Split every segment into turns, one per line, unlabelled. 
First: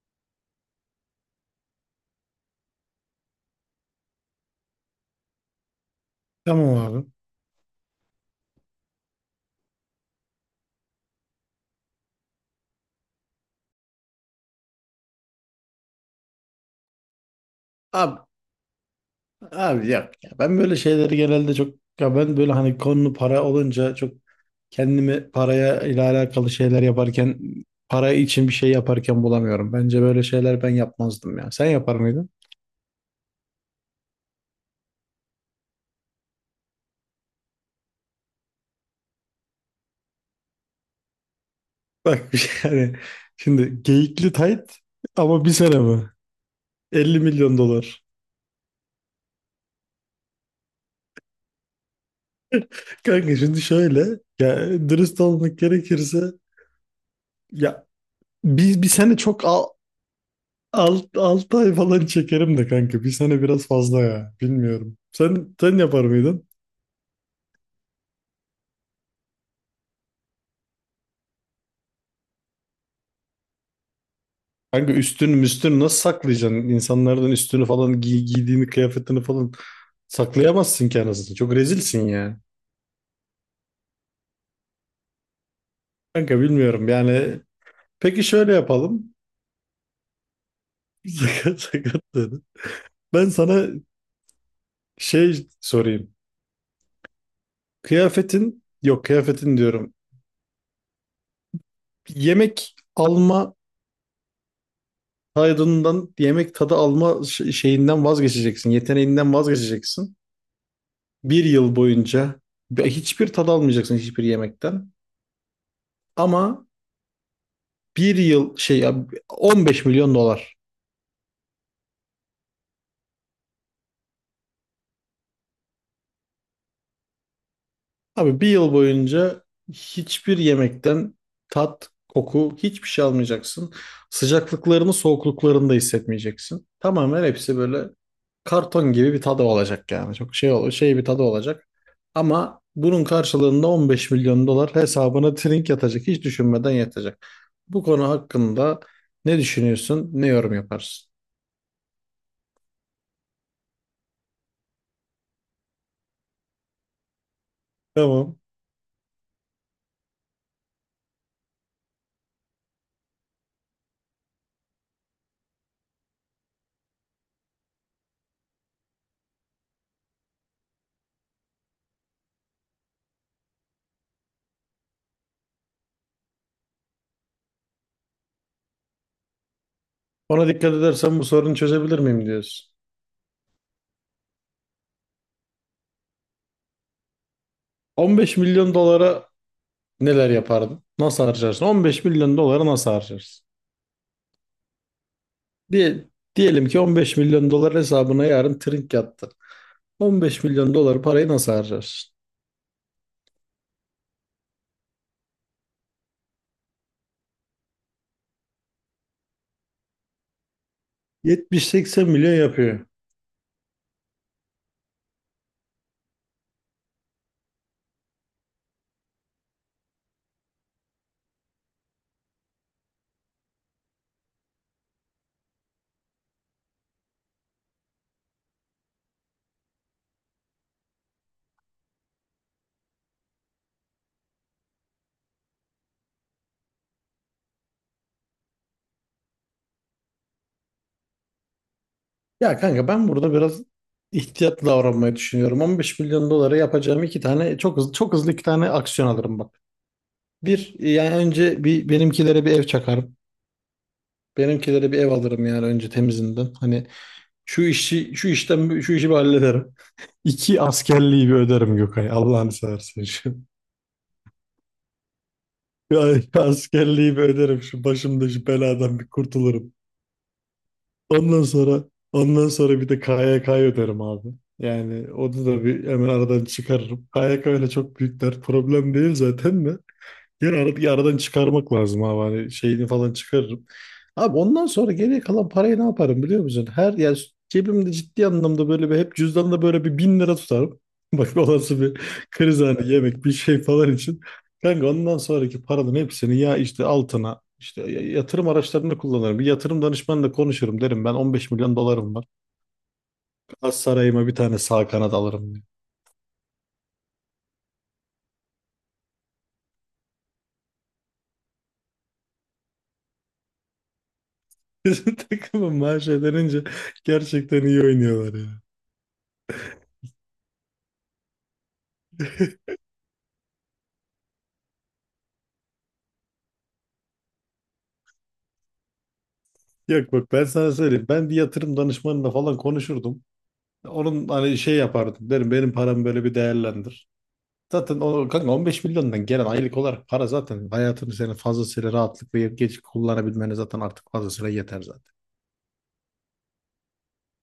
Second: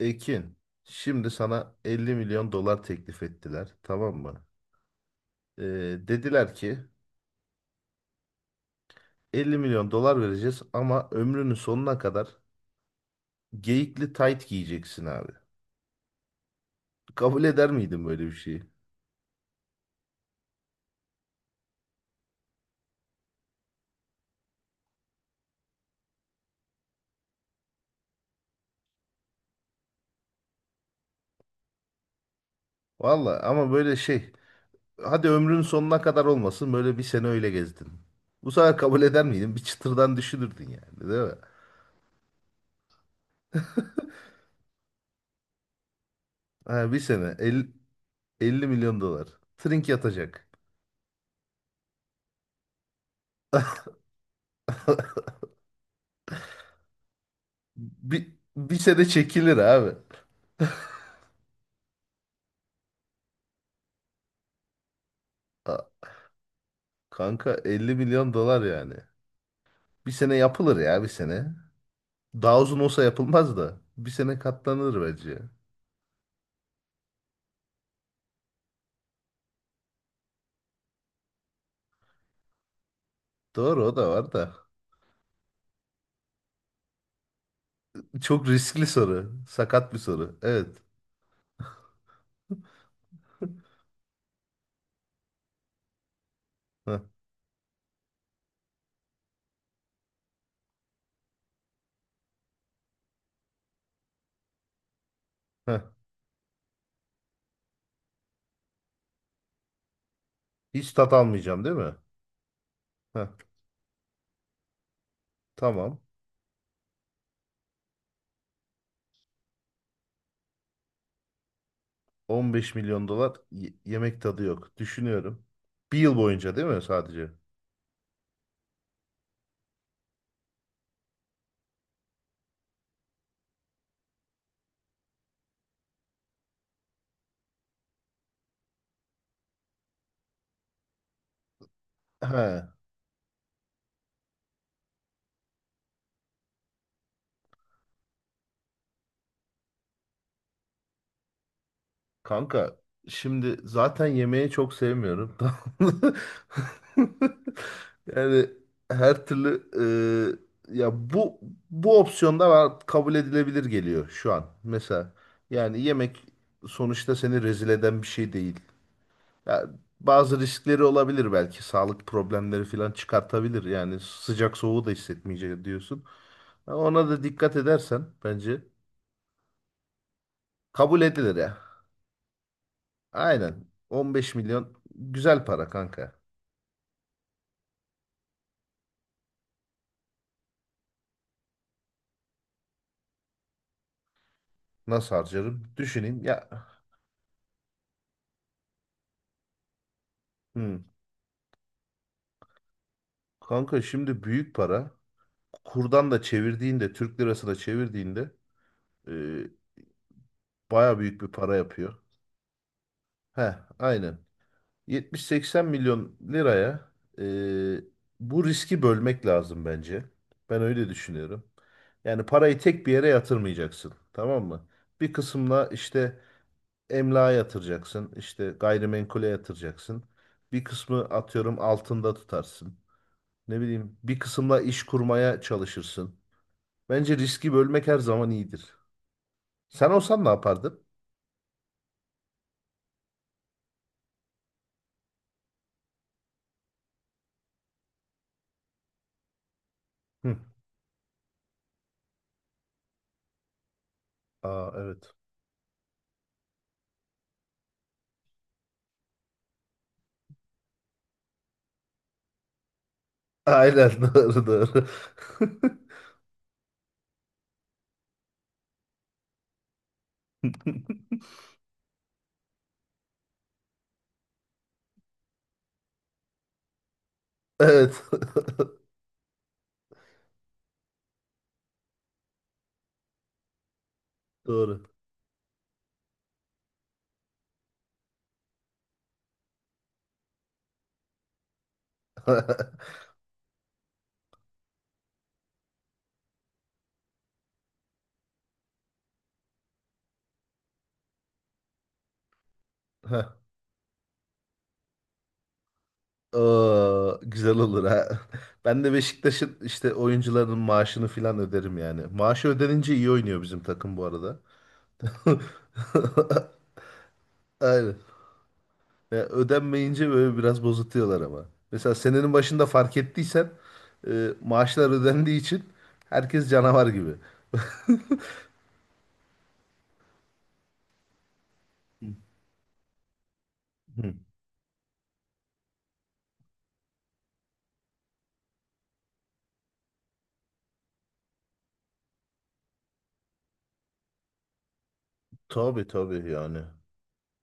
Ekin, şimdi sana 50 milyon dolar teklif ettiler, tamam mı? Ee, dediler
Tamam
ki
abi.
50 milyon dolar vereceğiz ama ömrünün sonuna kadar geyikli tayt giyeceksin abi. Kabul eder miydin
Abi,
böyle bir şeyi?
abi yok ya. Ben böyle şeyleri genelde çok ya ben böyle hani konu para olunca çok kendimi paraya ile alakalı şeyler yaparken para için bir şey yaparken bulamıyorum. Bence böyle şeyler ben yapmazdım ya. Sen yapar mıydın?
Valla ama böyle şey, hadi ömrünün sonuna kadar olmasın böyle bir sene öyle gezdin. Bu sefer kabul eder miydin? Bir çıtırdan düşünürdün yani, değil mi?
Bak, bir şey yani şimdi geyikli tayt ama bir sene mi?
Ha, bir
50
sene
milyon
50,
dolar.
50 milyon dolar. Trink yatacak.
Kanka şimdi şöyle, ya dürüst olmak gerekirse, ya
Bir
bir
sene
sene çok
çekilir
al.
abi.
Alt, 6 ay falan çekerim de kanka. Bir sene biraz fazla ya. Bilmiyorum. Sen yapar mıydın?
Kanka 50 milyon dolar yani. Bir sene yapılır ya bir sene. Daha uzun olsa yapılmaz da. Bir sene
Kanka
katlanır
üstün
bence.
müstün nasıl saklayacaksın? İnsanlardan üstünü falan giy, giydiğini kıyafetini falan saklayamazsın ki anasını. Çok rezilsin ya.
Doğru o da var da.
Kanka bilmiyorum yani. Peki
Çok
şöyle
riskli
yapalım.
soru. Sakat bir soru. Evet.
Sakat sakat dedi. Ben sana sorayım.
Heh,
Kıyafetin yok kıyafetin diyorum. Yemek alma
heh.
taydından yemek tadı alma şeyinden vazgeçeceksin. Yeteneğinden vazgeçeceksin.
Hiç tat
Bir
almayacağım değil
yıl
mi?
boyunca
Heh,
hiçbir tad almayacaksın hiçbir yemekten.
tamam.
Ama bir yıl şey ya 15 milyon dolar.
15 milyon dolar yemek tadı yok. Düşünüyorum. Bir yıl boyunca değil mi sadece?
Abi bir yıl boyunca hiçbir yemekten tat, koku, hiçbir şey almayacaksın. Sıcaklıklarını, soğukluklarını da hissetmeyeceksin. Tamamen hepsi böyle karton gibi bir tadı olacak yani. Çok şey bir tadı olacak.
He.
Ama bunun karşılığında 15 milyon dolar hesabına trink yatacak. Hiç düşünmeden yatacak. Bu konu hakkında ne düşünüyorsun, ne yorum yaparsın?
Kanka şimdi zaten yemeği çok sevmiyorum. Tamam mı?
Tamam.
Yani her türlü ya bu opsiyonda var kabul edilebilir geliyor şu an. Mesela yani yemek sonuçta seni rezil eden bir şey değil. Ya bazı riskleri olabilir belki sağlık problemleri falan çıkartabilir. Yani sıcak soğuğu da hissetmeyecek diyorsun. Ona da dikkat edersen bence
Ona dikkat
kabul
edersen bu
edilir
sorunu
ya.
çözebilir miyim diyorsun.
Aynen. 15 milyon güzel para kanka.
15 milyon dolara neler yapardın? Nasıl harcarsın? 15 milyon doları nasıl harcarsın?
Nasıl harcarım?
Diye,
Düşüneyim ya.
diyelim ki 15 milyon dolar hesabına yarın trink yattı. 15 milyon
Hmm.
dolar parayı nasıl harcarsın?
Kanka şimdi büyük para. Kurdan da çevirdiğinde, Türk lirasına çevirdiğinde e, baya büyük bir para yapıyor.
70-80 milyon yapıyor.
Heh, aynen. 70-80 milyon liraya e, bu riski bölmek lazım bence. Ben öyle düşünüyorum. Yani parayı tek bir yere yatırmayacaksın. Tamam mı? Bir kısımla işte emlağa yatıracaksın. İşte gayrimenkule yatıracaksın. Bir kısmı atıyorum altında tutarsın. Ne bileyim bir kısımla iş kurmaya çalışırsın. Bence riski bölmek her zaman iyidir. Sen olsan ne yapardın?
Ya kanka ben burada biraz ihtiyatlı davranmayı düşünüyorum. 15 milyon dolara yapacağım iki tane çok hızlı çok hızlı iki tane aksiyon alırım bak.
Hı.
Bir, yani önce bir benimkilere bir ev çakarım.
Aa,
Benimkilere bir ev
evet.
alırım yani önce temizinden. Hani şu işi şu işten şu işi bir hallederim. İki, askerliği bir öderim Gökay. Allah'ını seversen şu.
Aynen doğru doğru.
Ya, askerliği bir öderim şu başımda şu beladan bir kurtulurum. Ondan sonra ondan sonra bir de KYK'yı öderim abi. Yani onu da bir hemen aradan çıkarırım. KYK öyle çok
Evet.
büyük dert problem değil zaten de. Yani bir aradan çıkarmak lazım abi. Hani şeyini falan çıkarırım. Abi ondan
Doğru.
sonra geriye kalan parayı ne yaparım biliyor musun? Her yani cebimde ciddi anlamda böyle bir hep cüzdanla böyle bir 1.000 lira tutarım. Bak olası bir kriz hani yemek bir şey falan için. Kanka ondan sonraki paranın hepsini ya işte altına işte yatırım araçlarını kullanırım. Bir yatırım danışmanla konuşurum, derim ben 15 milyon dolarım var.
Heh.
Az sarayıma bir tane sağ kanat alırım diye.
Aa, güzel olur ha. Ben de Beşiktaş'ın işte oyuncuların maaşını filan öderim yani. Maaşı ödenince iyi oynuyor bizim takım bu arada.
Bizim takımın maaş ödenince gerçekten iyi
Aynen.
oynuyorlar ya.
Ya ödenmeyince böyle biraz bozutuyorlar ama. Mesela senenin başında fark ettiysen maaşlar ödendiği için herkes canavar gibi.
Yok bak ben sana söyleyeyim. Ben bir yatırım danışmanıyla falan konuşurdum.
Hı.
Onun hani şey yapardım. Derim benim paramı böyle bir değerlendir. Zaten o kanka 15 milyondan gelen aylık olarak para zaten hayatını senin fazlasıyla rahatlıkla yiyip geç kullanabilmene zaten artık fazlasıyla yeter zaten.
Tabii tabii yani.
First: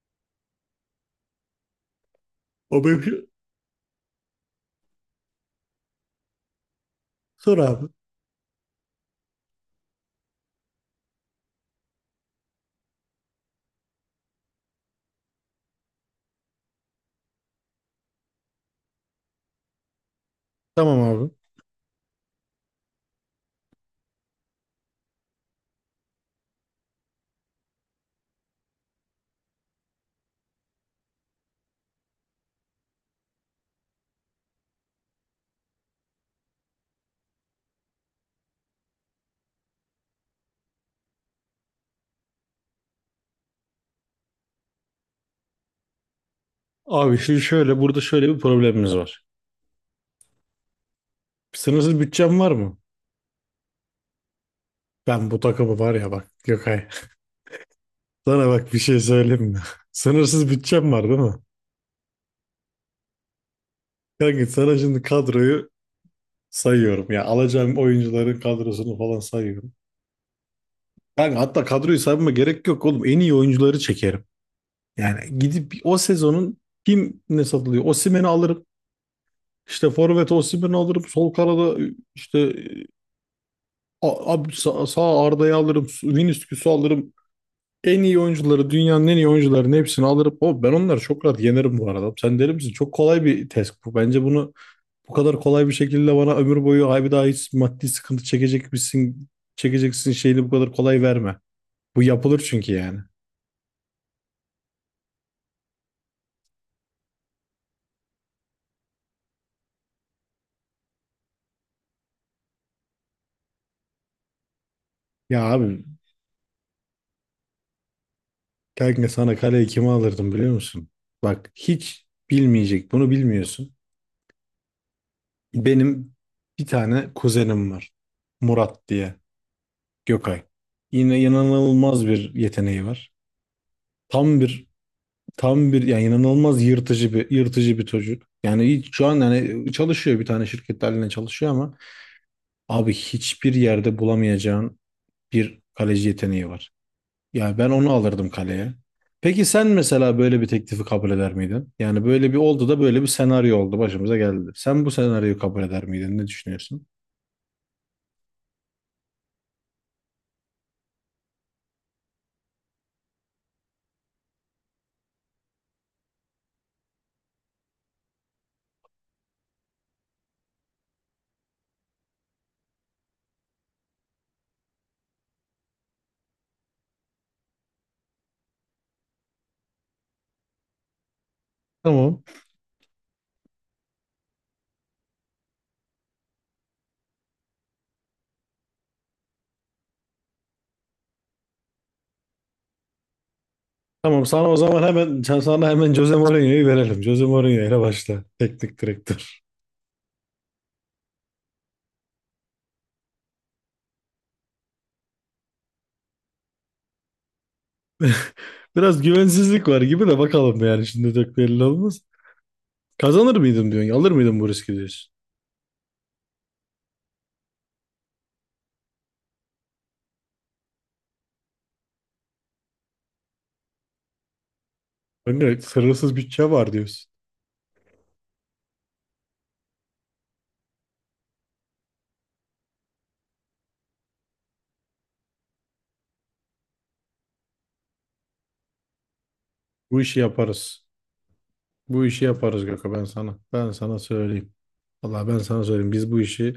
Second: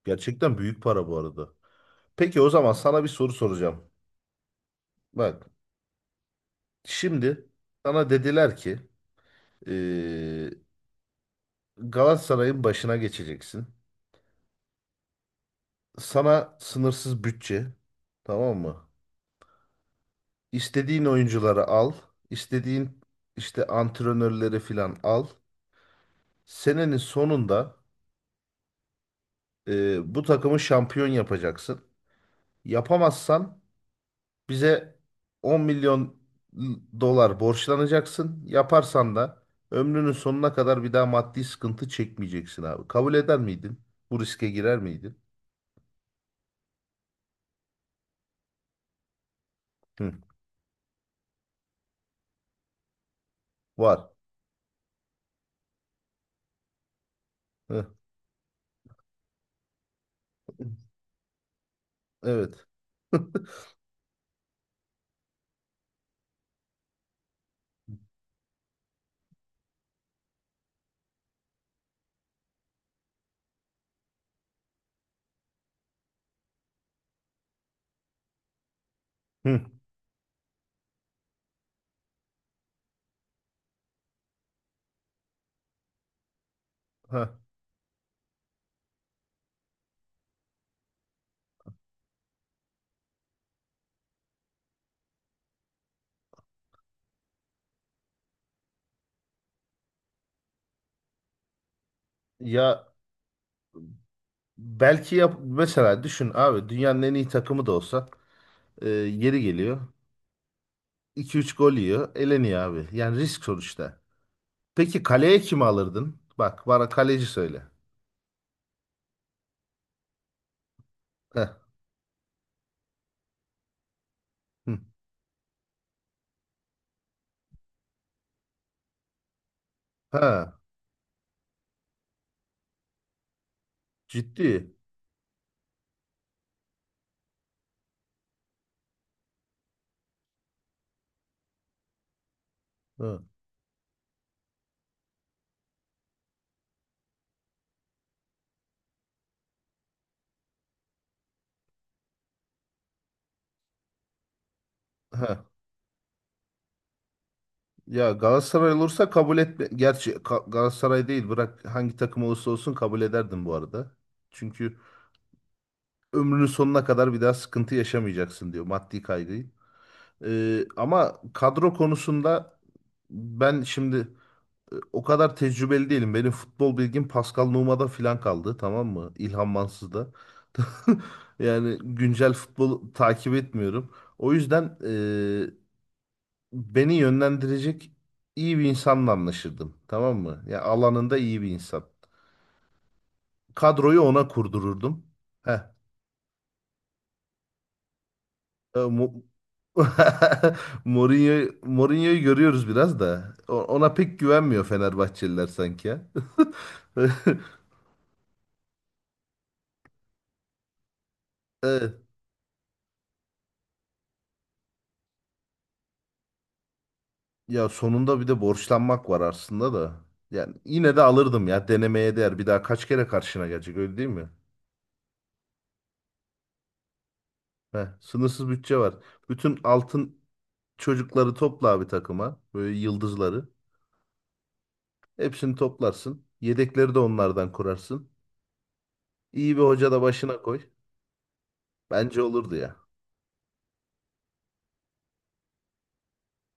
Gerçekten büyük para bu arada. Peki o zaman
O
sana
benim
bir
şey-
soru soracağım. Bak şimdi
Sor abi.
sana dediler ki eee, Galatasaray'ın başına geçeceksin. Sana sınırsız bütçe, tamam mı?
Tamam
İstediğin
abi.
oyuncuları al. İstediğin işte antrenörleri filan al. Senenin sonunda bu takımı şampiyon yapacaksın. Yapamazsan bize 10 milyon dolar borçlanacaksın. Yaparsan da ömrünün sonuna kadar bir daha maddi sıkıntı çekmeyeceksin abi. Kabul eder miydin? Bu riske girer miydin?
Abi şimdi şöyle burada şöyle bir problemimiz var.
Hı.
Sınırsız bütçem var mı?
Var.
Ben bu takımı var ya bak Gökay.
Hı.
Sana bak bir şey söyleyeyim mi? Sınırsız bütçem var değil mi?
Evet.
Kanka sana şimdi kadroyu sayıyorum ya. Alacağım oyuncuların kadrosunu falan sayıyorum. Yani hatta kadroyu saymama gerek yok oğlum. En iyi oyuncuları çekerim. Yani gidip o sezonun kim ne satılıyor? Osimhen'i alırım.
Hı.
İşte forvet Osimhen'i alırım. Sol kanada işte e, A- abi sağ Arda'yı alırım. Vinicius'u alırım.
Ha.
En iyi oyuncuları, dünyanın en iyi oyuncularının hepsini alırım. O ben onları çok rahat yenerim bu arada. Sen deli misin? Çok kolay bir test bu. Bence bunu bu kadar kolay bir şekilde bana ömür boyu ay bir daha hiç maddi sıkıntı çekecek misin, çekeceksin şeyini bu kadar kolay verme. Bu yapılır çünkü
Ya
yani.
belki yap, mesela düşün abi, dünyanın en iyi takımı da olsa yeri geliyor. İki üç gol yiyor. Eleniyor abi. Yani risk sonuçta. Peki kaleye
Ya
kimi
abi,
alırdın? Bak bana kaleci söyle.
kanka sana kaleyi kime alırdım biliyor musun?
Heh.
Bak hiç bilmeyecek bunu, bilmiyorsun.
Hı.
Benim bir tane kuzenim var. Murat diye. Gökay.
Ha,
Yine inanılmaz bir yeteneği var. Tam bir
ciddi.
Tam bir yani inanılmaz yırtıcı bir çocuk. Yani şu an yani çalışıyor bir tane şirkette haline çalışıyor ama abi
Ha.
hiçbir yerde bulamayacağın bir kaleci yeteneği var. Yani ben onu alırdım kaleye. Peki sen mesela böyle bir teklifi kabul eder miydin? Yani böyle bir oldu da böyle bir senaryo oldu başımıza geldi. Sen bu senaryoyu
Ha.
kabul eder miydin? Ne düşünüyorsun?
Ya Galatasaray olursa kabul etme. Gerçi Galatasaray değil, bırak, hangi takım olursa olsun kabul ederdim bu arada. Çünkü ömrünün sonuna kadar bir daha sıkıntı yaşamayacaksın diyor maddi kaygıyı. Ama kadro konusunda ben şimdi o kadar tecrübeli değilim. Benim futbol bilgim Pascal Nouma'da filan kaldı, tamam mı? İlhan Mansız'da. Yani
Tamam.
güncel futbol takip etmiyorum. O yüzden beni yönlendirecek iyi bir insanla anlaşırdım. Tamam mı? Ya alanında iyi bir insan. Kadroyu
Tamam,
ona
sana o zaman
kurdururdum.
hemen
Heh.
sana hemen Jose Mourinho'yu verelim. Jose Mourinho ile başla.
E,
Teknik
Mo-
direktör.
Mourinho'yu görüyoruz biraz da. Ona pek güvenmiyor Fenerbahçeliler sanki ya.
Biraz güvensizlik var gibi de, bakalım yani şimdi çok belli
Evet.
olmaz. Kazanır mıydım diyorsun? Alır mıydım bu riski diyorsun?
Ya sonunda bir de borçlanmak var aslında da. Yani yine de alırdım ya, denemeye değer. Bir daha kaç kere karşına gelecek, öyle değil mi?
Önce sınırsız bütçe var diyorsun.
Heh, sınırsız bütçe var. Bütün altın çocukları topla abi takıma. Böyle yıldızları. Hepsini toplarsın. Yedekleri de onlardan kurarsın. İyi bir hoca da
Bu işi
başına koy.
yaparız. Bu
Bence
işi
olurdu
yaparız
ya.
Gökhan, ben sana. Ben sana söyleyeyim. Vallahi ben sana söyleyeyim. Biz bu işi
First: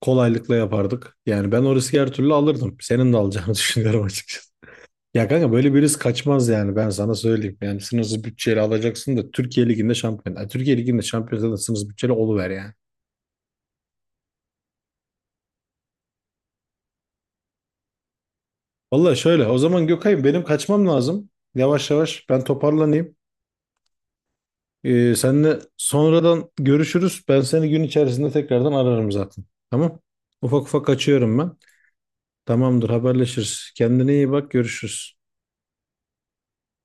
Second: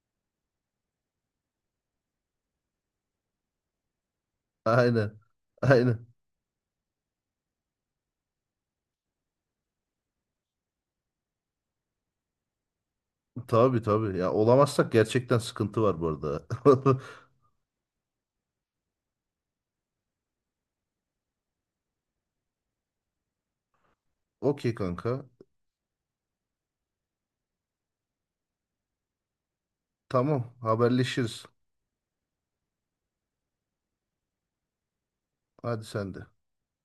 kolaylıkla yapardık. Yani ben o riski her türlü alırdım. Senin de alacağını düşünüyorum açıkçası.
Aynen.
Ya kanka böyle birisi
Aynen.
kaçmaz yani, ben sana söyleyeyim. Yani sınırsız bütçeyle alacaksın da Türkiye Ligi'nde şampiyon. Yani Türkiye Ligi'nde şampiyon zaten sınırsız bütçeyle oluver yani.
Tabii tabii. Ya olamazsak gerçekten sıkıntı var bu arada.
Vallahi şöyle, o zaman Gökay'ım benim kaçmam lazım. Yavaş yavaş ben toparlanayım.
Okey kanka.
Seninle sonradan görüşürüz. Ben seni gün içerisinde tekrardan ararım zaten. Tamam.
Tamam,
Ufak ufak kaçıyorum
haberleşiriz.
ben. Tamamdır, haberleşiriz. Kendine iyi bak, görüşürüz.
Hadi sen de.